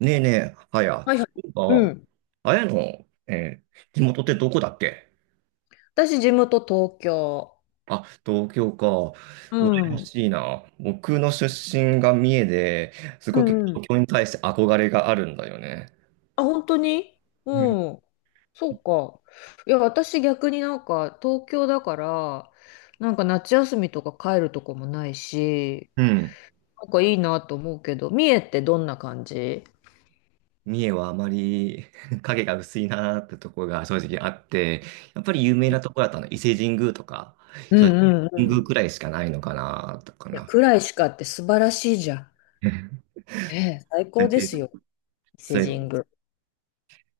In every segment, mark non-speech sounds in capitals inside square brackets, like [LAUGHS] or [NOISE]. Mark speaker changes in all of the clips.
Speaker 1: ねえねえ、はや、
Speaker 2: はいは
Speaker 1: そ
Speaker 2: い。
Speaker 1: ういえ
Speaker 2: う
Speaker 1: ば、
Speaker 2: ん。
Speaker 1: あやの、えー地元ってどこだっけ？
Speaker 2: 私、地元東京。
Speaker 1: あ、東京か。
Speaker 2: う
Speaker 1: 羨ま
Speaker 2: ん。
Speaker 1: しいな。僕の出身が三重で、す
Speaker 2: う
Speaker 1: ごく
Speaker 2: んうん。
Speaker 1: 東京に対して憧れがあるんだよね。
Speaker 2: あ、本当に？
Speaker 1: うん。
Speaker 2: うん。そうか。いや、私逆になんか東京だから、なんか夏休みとか帰るとこもないし、
Speaker 1: うん。
Speaker 2: なんかいいなと思うけど、三重ってどんな感じ？
Speaker 1: 三重はあまり [LAUGHS] 影が薄いなーってところが正直あって、やっぱり有名なところだったの、伊勢神宮とか、
Speaker 2: う
Speaker 1: 正直
Speaker 2: んうんう
Speaker 1: 神宮
Speaker 2: ん。
Speaker 1: くらいしかないのかな、とか
Speaker 2: いや、
Speaker 1: な。
Speaker 2: 暗いしかって素晴らしいじゃん。
Speaker 1: うん。
Speaker 2: ええ、最
Speaker 1: そうや
Speaker 2: 高
Speaker 1: っ
Speaker 2: で
Speaker 1: て
Speaker 2: すよ。伊勢
Speaker 1: そうやっ
Speaker 2: 神宮。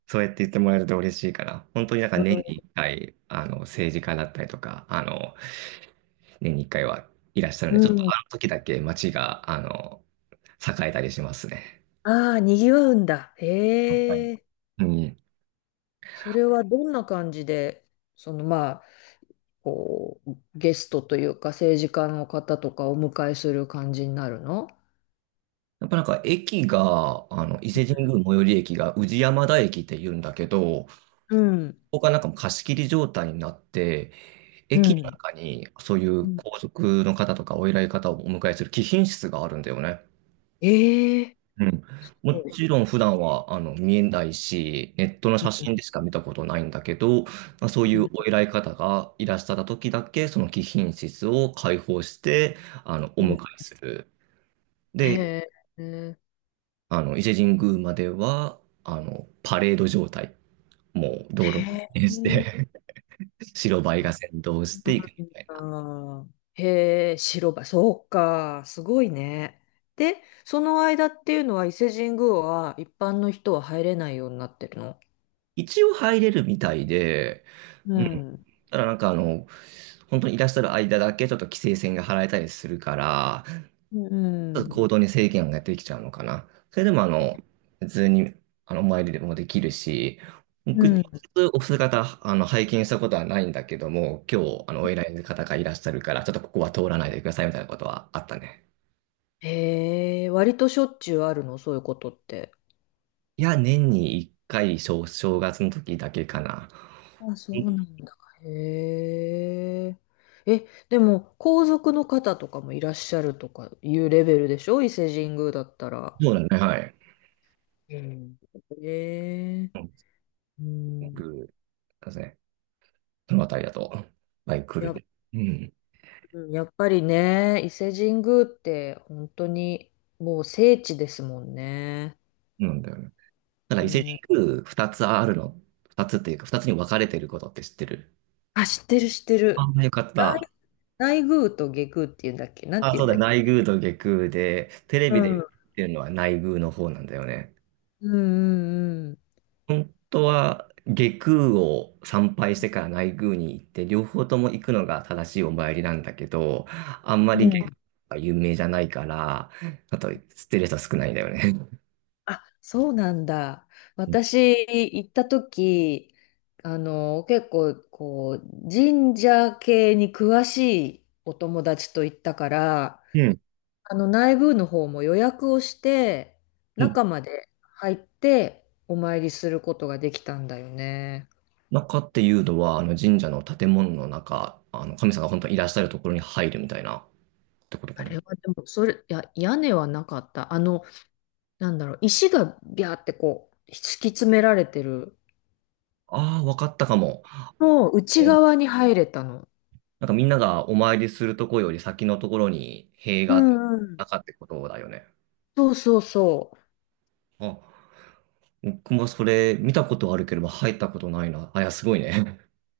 Speaker 1: そうやって言ってもらえると嬉しいから、本当になんか
Speaker 2: うん。
Speaker 1: 年に1回、政治家だったりとか、年に1回はいらっしゃる
Speaker 2: う
Speaker 1: ので、ちょっと
Speaker 2: ん。
Speaker 1: あの時だけ街が、栄えたりしますね。
Speaker 2: ああ、にぎわうんだ。
Speaker 1: はい。
Speaker 2: へえ。
Speaker 1: うん。
Speaker 2: それはどんな感じで、まあ、ゲストというか政治家の方とかお迎えする感じになるの？
Speaker 1: やっぱなんか駅が、伊勢神宮最寄り駅が宇治山田駅って言うんだけど、こ
Speaker 2: うん。
Speaker 1: こがなんかもう貸し切り状態になって、
Speaker 2: う
Speaker 1: 駅の
Speaker 2: ん。
Speaker 1: 中にそうい
Speaker 2: う
Speaker 1: う
Speaker 2: ん、
Speaker 1: 皇族の方とかお偉い方をお迎えする貴賓室があるんだよね。
Speaker 2: ええ、
Speaker 1: うん。
Speaker 2: す
Speaker 1: も
Speaker 2: ごい。
Speaker 1: ちろん普段は見えないし、ネットの
Speaker 2: う
Speaker 1: 写
Speaker 2: ん。
Speaker 1: 真でしか見たことないんだけど、まあ、そうい
Speaker 2: う
Speaker 1: う
Speaker 2: ん
Speaker 1: お偉い方がいらっしゃった時だけ、その貴賓室を開放して、お
Speaker 2: う
Speaker 1: 迎
Speaker 2: ん。
Speaker 1: えする。
Speaker 2: へ
Speaker 1: で、
Speaker 2: え、へえ。
Speaker 1: 伊勢神宮までは、パレード状態。もう道路を固定して [LAUGHS] 白バイが先導していくみたい
Speaker 2: あ
Speaker 1: な。
Speaker 2: ー、へえ、白馬、そうか、すごいね。で、その間っていうのは伊勢神宮は一般の人は入れないようになってるの？
Speaker 1: 一応入れるみたいで、
Speaker 2: う
Speaker 1: うん。
Speaker 2: ん。
Speaker 1: ただなんか本当にいらっしゃる間だけちょっと規制線が張られたりするから、
Speaker 2: うん。
Speaker 1: 行動に制限ができちゃうのかな。それでも、普通に、お参りでもできるし、
Speaker 2: う
Speaker 1: 僕、直
Speaker 2: ん。
Speaker 1: 接お姿、拝見したことはないんだけども、今日、お偉い方がいらっしゃるから、ちょっとここは通らないでくださいみたいなことはあったね。
Speaker 2: へえ、割としょっちゅうあるの、そういうことって。
Speaker 1: いや、年に1回、正月の時だけかな。
Speaker 2: あ、そうなんだ。へえ。え、でも、皇族の方とかもいらっしゃるとかいうレベルでしょ伊勢神宮だったら。
Speaker 1: そうだね、はい。
Speaker 2: うん。へえ。
Speaker 1: うん、す
Speaker 2: う
Speaker 1: ご
Speaker 2: ん。
Speaker 1: く、そうですね。そのあたりだと、バイク来
Speaker 2: やっ、
Speaker 1: る。うん。
Speaker 2: うん、やっぱりね、伊勢神宮って本当にもう聖地ですもんね。
Speaker 1: なんだよね。た
Speaker 2: う
Speaker 1: だ、伊勢
Speaker 2: ん。
Speaker 1: 神宮二つあるの、二つっていうか、二つに分かれてることって知ってる？
Speaker 2: あ、知ってる知ってる。
Speaker 1: あ、よかっ
Speaker 2: 内、
Speaker 1: た。
Speaker 2: 内宮と下宮っていうんだっけ、なん
Speaker 1: あ、
Speaker 2: ていう
Speaker 1: そう
Speaker 2: ん
Speaker 1: だ
Speaker 2: だ
Speaker 1: よ、
Speaker 2: っけ？
Speaker 1: 内宮と外宮で、テレ
Speaker 2: う
Speaker 1: ビで言
Speaker 2: ん。う
Speaker 1: っ
Speaker 2: ん
Speaker 1: てるのは内宮の方なんだよね。
Speaker 2: うんうん。
Speaker 1: 本当は外宮を参拝してから内宮に行って、両方とも行くのが正しいお参りなんだけど、あんまり
Speaker 2: う
Speaker 1: 外宮
Speaker 2: ん。
Speaker 1: が有名じゃないから、あと知ってる人少ないんだよね。
Speaker 2: あ、そうなんだ。
Speaker 1: うん
Speaker 2: 私、行った時、結構、こう、神社系に詳しいお友達と行ったから、
Speaker 1: うん。
Speaker 2: 内部の方も予約をして、
Speaker 1: うん。
Speaker 2: 中まで入って、お参りすることができたんだよね。
Speaker 1: 中っていうのは、あの神社の建物の中、あの神様が本当にいらっしゃるところに入るみたいなってことか
Speaker 2: あ
Speaker 1: な。
Speaker 2: れはでも、それ、いや、屋根はなかった。なんだろう、石がビャーってこう、敷き詰められてる
Speaker 1: ああ、わかったかも。
Speaker 2: の内側に入れたの。
Speaker 1: なんかみんながお参りするとこより先のところに塀
Speaker 2: う
Speaker 1: があって
Speaker 2: んうん、
Speaker 1: なかってことだよね。
Speaker 2: そうそうそ
Speaker 1: あ、僕もそれ見たことあるけれど入ったことないな。あ、いや、すごいね。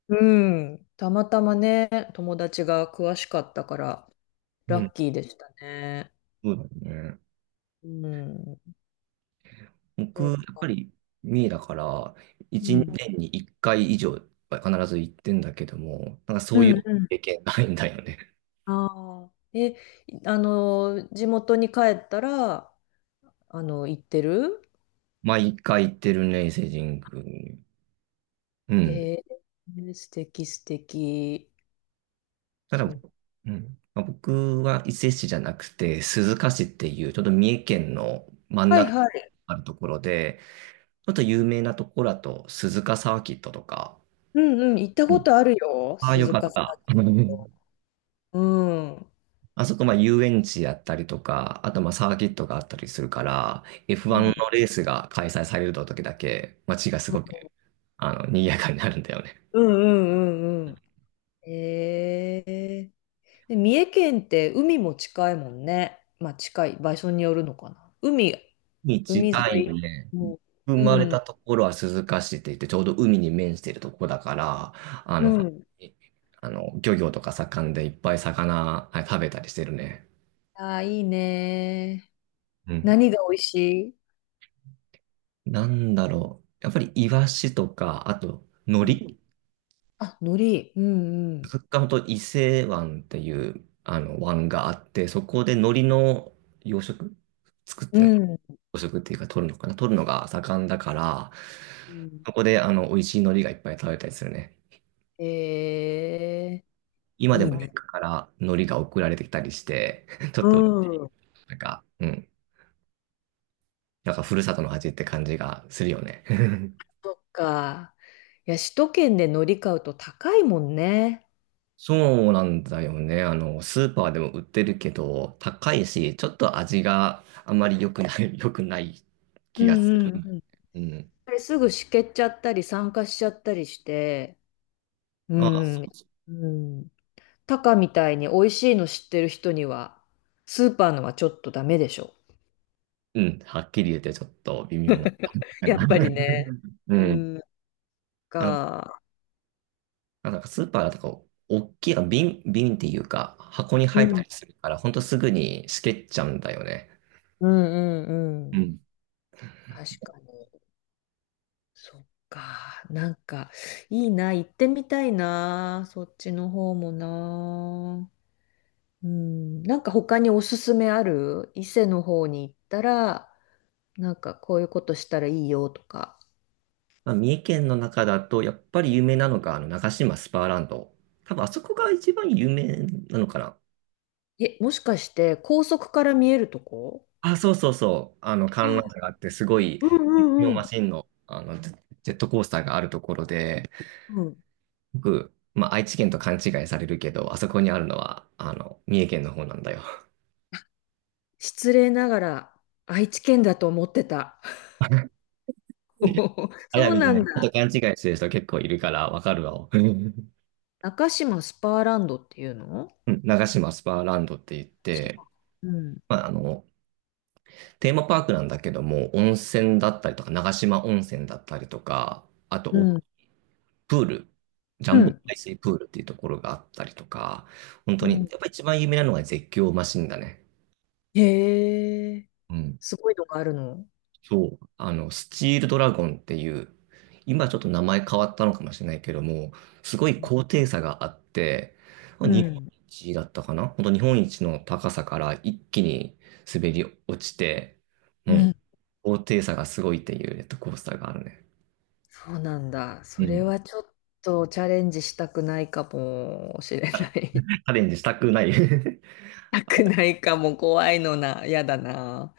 Speaker 2: う。うん。たまたまね、友達が詳しかったから、
Speaker 1: う
Speaker 2: ラ
Speaker 1: ん。
Speaker 2: ッキーでしたね。
Speaker 1: そうだね。
Speaker 2: うん。
Speaker 1: 僕、
Speaker 2: そ
Speaker 1: や
Speaker 2: う
Speaker 1: っぱ
Speaker 2: か。
Speaker 1: り三重だから、
Speaker 2: う
Speaker 1: 一年
Speaker 2: ん。
Speaker 1: に一回以上は必ず行ってんだけども、なんかそ
Speaker 2: う
Speaker 1: うい
Speaker 2: ん
Speaker 1: う
Speaker 2: うん。
Speaker 1: 経験ないんだよね。
Speaker 2: ああ。え、地元に帰ったら、行ってる？
Speaker 1: [LAUGHS] 毎回行ってるね、伊勢神宮に。うん。
Speaker 2: えー、素敵素敵。
Speaker 1: ただ、
Speaker 2: そう。
Speaker 1: うん。まあ僕は伊勢市じゃなくて、鈴鹿市っていう、ちょっと三重県の真ん
Speaker 2: はい
Speaker 1: 中
Speaker 2: はい。
Speaker 1: あるところで、あと有名なところだと、鈴鹿サーキットとか、
Speaker 2: うんうん。行った
Speaker 1: う
Speaker 2: こ
Speaker 1: ん。
Speaker 2: とあるよ。
Speaker 1: ああ、よ
Speaker 2: 鈴
Speaker 1: か
Speaker 2: 鹿
Speaker 1: っ
Speaker 2: さん
Speaker 1: た。[LAUGHS] うん。
Speaker 2: と。うん。うん
Speaker 1: あそこ、まあ、遊園地やったりとか、あと、まあ、サーキットがあったりするから、F1
Speaker 2: う
Speaker 1: のレースが開催される時だけ、街がすごく、
Speaker 2: ん
Speaker 1: 賑やかになるんだよね。
Speaker 2: うんうんうん。ええ、で、三重県って海も近いもんね。まあ近い場所によるのかな。海、
Speaker 1: に
Speaker 2: 海沿
Speaker 1: 近い
Speaker 2: い。
Speaker 1: ね。
Speaker 2: うん。
Speaker 1: 生
Speaker 2: う
Speaker 1: まれた
Speaker 2: ん。
Speaker 1: ところは鈴鹿市って言って、ちょうど海に面しているところだから、あ
Speaker 2: う
Speaker 1: の、
Speaker 2: ん。
Speaker 1: 漁業とか盛んでいっぱい魚、はい、食べたりしてるね。
Speaker 2: ああ、いいね。
Speaker 1: うん。
Speaker 2: 何が美味しい？
Speaker 1: なんだろう。やっぱりイワシとか、あと、海
Speaker 2: うん、
Speaker 1: 苔。
Speaker 2: あ、海苔。うんうん。
Speaker 1: カッカンと伊勢湾っていう、湾があって、そこで海苔の養殖作っ
Speaker 2: う
Speaker 1: て
Speaker 2: ん。
Speaker 1: 養殖っていうか取るのかな取るのが盛んだから、
Speaker 2: うん、
Speaker 1: そこで、美味しい海苔がいっぱい食べたりするね。
Speaker 2: えー、
Speaker 1: 今で
Speaker 2: いい
Speaker 1: も実
Speaker 2: ね。
Speaker 1: 家から海苔が送られてきたりして、[LAUGHS] ちょっ
Speaker 2: う
Speaker 1: と、
Speaker 2: ん。
Speaker 1: なんか、うん、なんかふるさとの味って感じがするよね。[LAUGHS]
Speaker 2: そっか。いや、首都圏で海苔買うと高いもんね。
Speaker 1: そうなんだよね。スーパーでも売ってるけど、高いし、ちょっと味があまり良くない、[LAUGHS] 良くない
Speaker 2: う
Speaker 1: 気がす
Speaker 2: んうん
Speaker 1: る。
Speaker 2: うん。
Speaker 1: うん。
Speaker 2: あれすぐしけっちゃったり、酸化しちゃったりして。う
Speaker 1: まあ、そ
Speaker 2: ん。
Speaker 1: うそう。
Speaker 2: うん。タカみたいに美味しいの知ってる人には、スーパーのはちょっとダメでしょ。
Speaker 1: うん、はっきり言ってちょっと微妙なかな。
Speaker 2: やっぱりね。
Speaker 1: [LAUGHS]
Speaker 2: う
Speaker 1: うん。
Speaker 2: ん、
Speaker 1: あの、
Speaker 2: か。
Speaker 1: なんかスーパーだとこう、大きい瓶、瓶っていうか、箱に
Speaker 2: う
Speaker 1: 入った
Speaker 2: ん。
Speaker 1: りするから、ほんとすぐにしけっちゃうんだよね。
Speaker 2: うんうん
Speaker 1: う
Speaker 2: うん。
Speaker 1: ん。
Speaker 2: 確かに。そっか。なんか、いいな。行ってみたいな。そっちの方もな。うん。なんか他におすすめある？伊勢の方に行ったら、なんかこういうことしたらいいよとか。
Speaker 1: まあ、三重県の中だと、やっぱり有名なのが、長島スパーランド。多分、あそこが一番有名なのかな。
Speaker 2: え、もしかして高速から見えるとこ？
Speaker 1: あ、そうそうそう。観覧車があって、すごい、
Speaker 2: う
Speaker 1: 実況
Speaker 2: ん
Speaker 1: マ
Speaker 2: うん
Speaker 1: シンの、ジェットコースターがあるところで、
Speaker 2: うん。
Speaker 1: 僕、まあ、愛知県と勘違いされるけど、あそこにあるのは、三重県の方なんだよ。
Speaker 2: 失礼ながら愛知県だと思ってた。
Speaker 1: [LAUGHS]
Speaker 2: [LAUGHS]
Speaker 1: あ
Speaker 2: そ
Speaker 1: や
Speaker 2: う
Speaker 1: みで
Speaker 2: な
Speaker 1: ね、
Speaker 2: ん
Speaker 1: ち
Speaker 2: だ。
Speaker 1: ょっと勘違いしてる人結構いるから、わかるわ。うん。
Speaker 2: 中島スパーランドっていうの？
Speaker 1: 長島スパーランドって言っ
Speaker 2: 島。
Speaker 1: て、
Speaker 2: うん。
Speaker 1: まあ、テーマパークなんだけども、温泉だったりとか、長島温泉だったりとか、あと
Speaker 2: う
Speaker 1: お
Speaker 2: ん。
Speaker 1: プール、ジャ
Speaker 2: う
Speaker 1: ンボ
Speaker 2: ん。
Speaker 1: 海水プールっていうところがあったりとか、本当
Speaker 2: う
Speaker 1: に、
Speaker 2: ん、
Speaker 1: やっぱ一番有名なのが絶叫マシンだね。
Speaker 2: へえ、
Speaker 1: うん。
Speaker 2: すごいのがあるの。
Speaker 1: そう、スチールドラゴンっていう、今ちょっと名前変わったのかもしれないけども、すごい高低差があって、
Speaker 2: う
Speaker 1: 日本
Speaker 2: ん。
Speaker 1: 一だったかな本当日本一の高さから一気に滑り落ちて、う
Speaker 2: う
Speaker 1: ん、
Speaker 2: ん。
Speaker 1: 高低差がすごいっていうジェットコースターがあるね。
Speaker 2: そうなんだ。
Speaker 1: う
Speaker 2: それ
Speaker 1: ん。チ
Speaker 2: はちょっとチャレンジしたくないかもしれない。[LAUGHS] し
Speaker 1: ャレンジしたくない。
Speaker 2: たくないかも、怖いのな。やだな。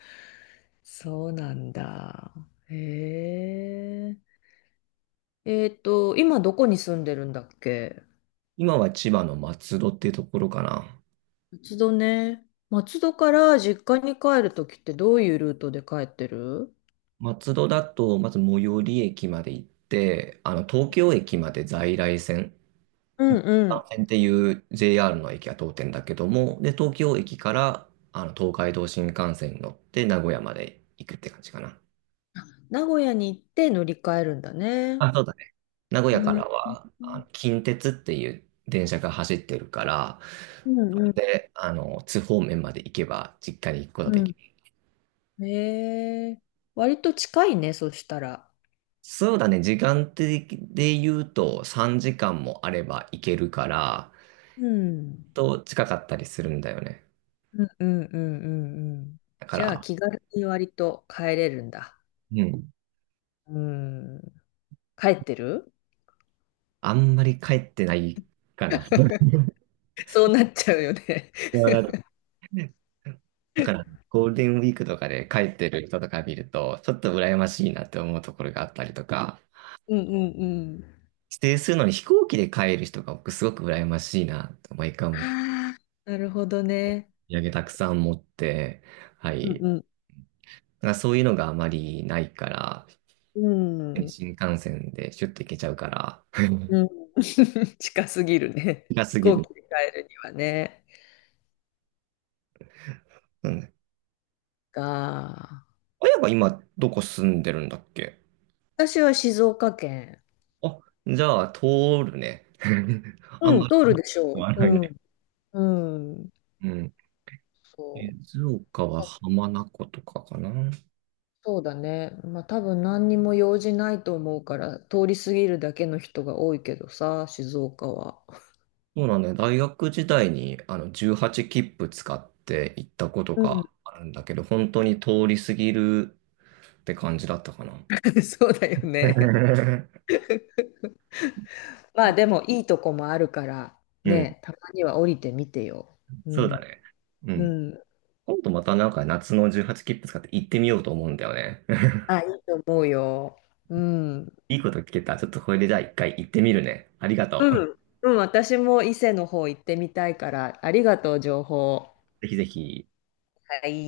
Speaker 2: そうなんだ。へえ。今どこに住んでるんだっけ？
Speaker 1: [LAUGHS] 今は千葉の松戸っていうところかな。
Speaker 2: 松戸ね。松戸から実家に帰るときってどういうルートで帰ってる？
Speaker 1: 松戸だと、まず最寄り駅まで行って、東京駅まで在来線、
Speaker 2: うんう
Speaker 1: 関
Speaker 2: ん。
Speaker 1: 線っていう JR の駅が通ってんだけども、で、東京駅から、東海道新幹線に乗って名古屋まで行くって感じかな。
Speaker 2: 名古屋に行って乗り換えるんだね。
Speaker 1: あ、そうだ。名古屋
Speaker 2: う
Speaker 1: か
Speaker 2: ん
Speaker 1: らは、あの近鉄っていう電車が走ってるから、
Speaker 2: うん
Speaker 1: そ
Speaker 2: う
Speaker 1: こ
Speaker 2: ん
Speaker 1: で、津方面まで行けば実家に行くことができ
Speaker 2: う
Speaker 1: る。
Speaker 2: ん。へえ。割と近いね、そしたら。
Speaker 1: そうだね、時間的で言うと3時間もあれば行けるから、
Speaker 2: うん。
Speaker 1: と近かったりするんだよね。
Speaker 2: うんうんうんうんうん、
Speaker 1: だか
Speaker 2: じゃあ
Speaker 1: ら、
Speaker 2: 気軽に割と帰れるんだ。
Speaker 1: うん、
Speaker 2: うん。帰ってる？
Speaker 1: あんまり帰ってないかな。
Speaker 2: [LAUGHS] そうなっちゃうよね。
Speaker 1: だから、ゴールデンウィークとかで帰ってる人とか見ると、ちょっと羨ましいなって思うところがあったりとか、
Speaker 2: うんうんうん、
Speaker 1: 指定するのに飛行機で帰る人が僕すごく羨ましいなと、毎回思って、
Speaker 2: ああ、なるほどね。
Speaker 1: お土産たくさん持って、は
Speaker 2: う
Speaker 1: い。
Speaker 2: ん
Speaker 1: なんかそういうのがあまりないから、
Speaker 2: うんうん。
Speaker 1: 新幹線でシュッと行けちゃうから、[LAUGHS]
Speaker 2: うん。[LAUGHS] 近すぎるね。
Speaker 1: 近
Speaker 2: [LAUGHS]
Speaker 1: す
Speaker 2: 飛
Speaker 1: ぎ
Speaker 2: 行
Speaker 1: る。
Speaker 2: 機で帰るにはね。
Speaker 1: うん。
Speaker 2: が、
Speaker 1: 親が今どこ住んでるんだっけ？
Speaker 2: 私は静岡県。
Speaker 1: あ、じゃあ通るね。[LAUGHS] あん
Speaker 2: うん、
Speaker 1: ま
Speaker 2: 通る
Speaker 1: り
Speaker 2: でし
Speaker 1: 変
Speaker 2: ょ
Speaker 1: ら
Speaker 2: う。
Speaker 1: ない
Speaker 2: う
Speaker 1: ね。
Speaker 2: ん。うん。
Speaker 1: うん。
Speaker 2: そ
Speaker 1: 静岡は
Speaker 2: う。あ、
Speaker 1: 浜名湖とかかな。
Speaker 2: そうだね。まあ多分何にも用事ないと思うから、通り過ぎるだけの人が多いけどさ、静岡は。
Speaker 1: そうなんだよ。大学時代にあの18切符使って行ったこと
Speaker 2: うん。
Speaker 1: があるんだけど、本当に通り過ぎるって感じだったかな。
Speaker 2: [LAUGHS] そうだよね。
Speaker 1: [LAUGHS]
Speaker 2: [LAUGHS] まあでもいいとこもあるから、
Speaker 1: うん。
Speaker 2: ね、たまには降りてみてよ。う
Speaker 1: そう
Speaker 2: ん。
Speaker 1: だね。う
Speaker 2: う
Speaker 1: ん。
Speaker 2: ん。
Speaker 1: 今度またなんか夏の18切符使って行ってみようと思うんだよね。[LAUGHS]
Speaker 2: あ、いいと思うよ。うん。
Speaker 1: いいこと聞けた。ちょっとこれでじゃあ一回行ってみるね。ありがとう。
Speaker 2: うん、うん、私も伊勢の方行ってみたいから、ありがとう、情報。
Speaker 1: ぜひぜひ。
Speaker 2: はい。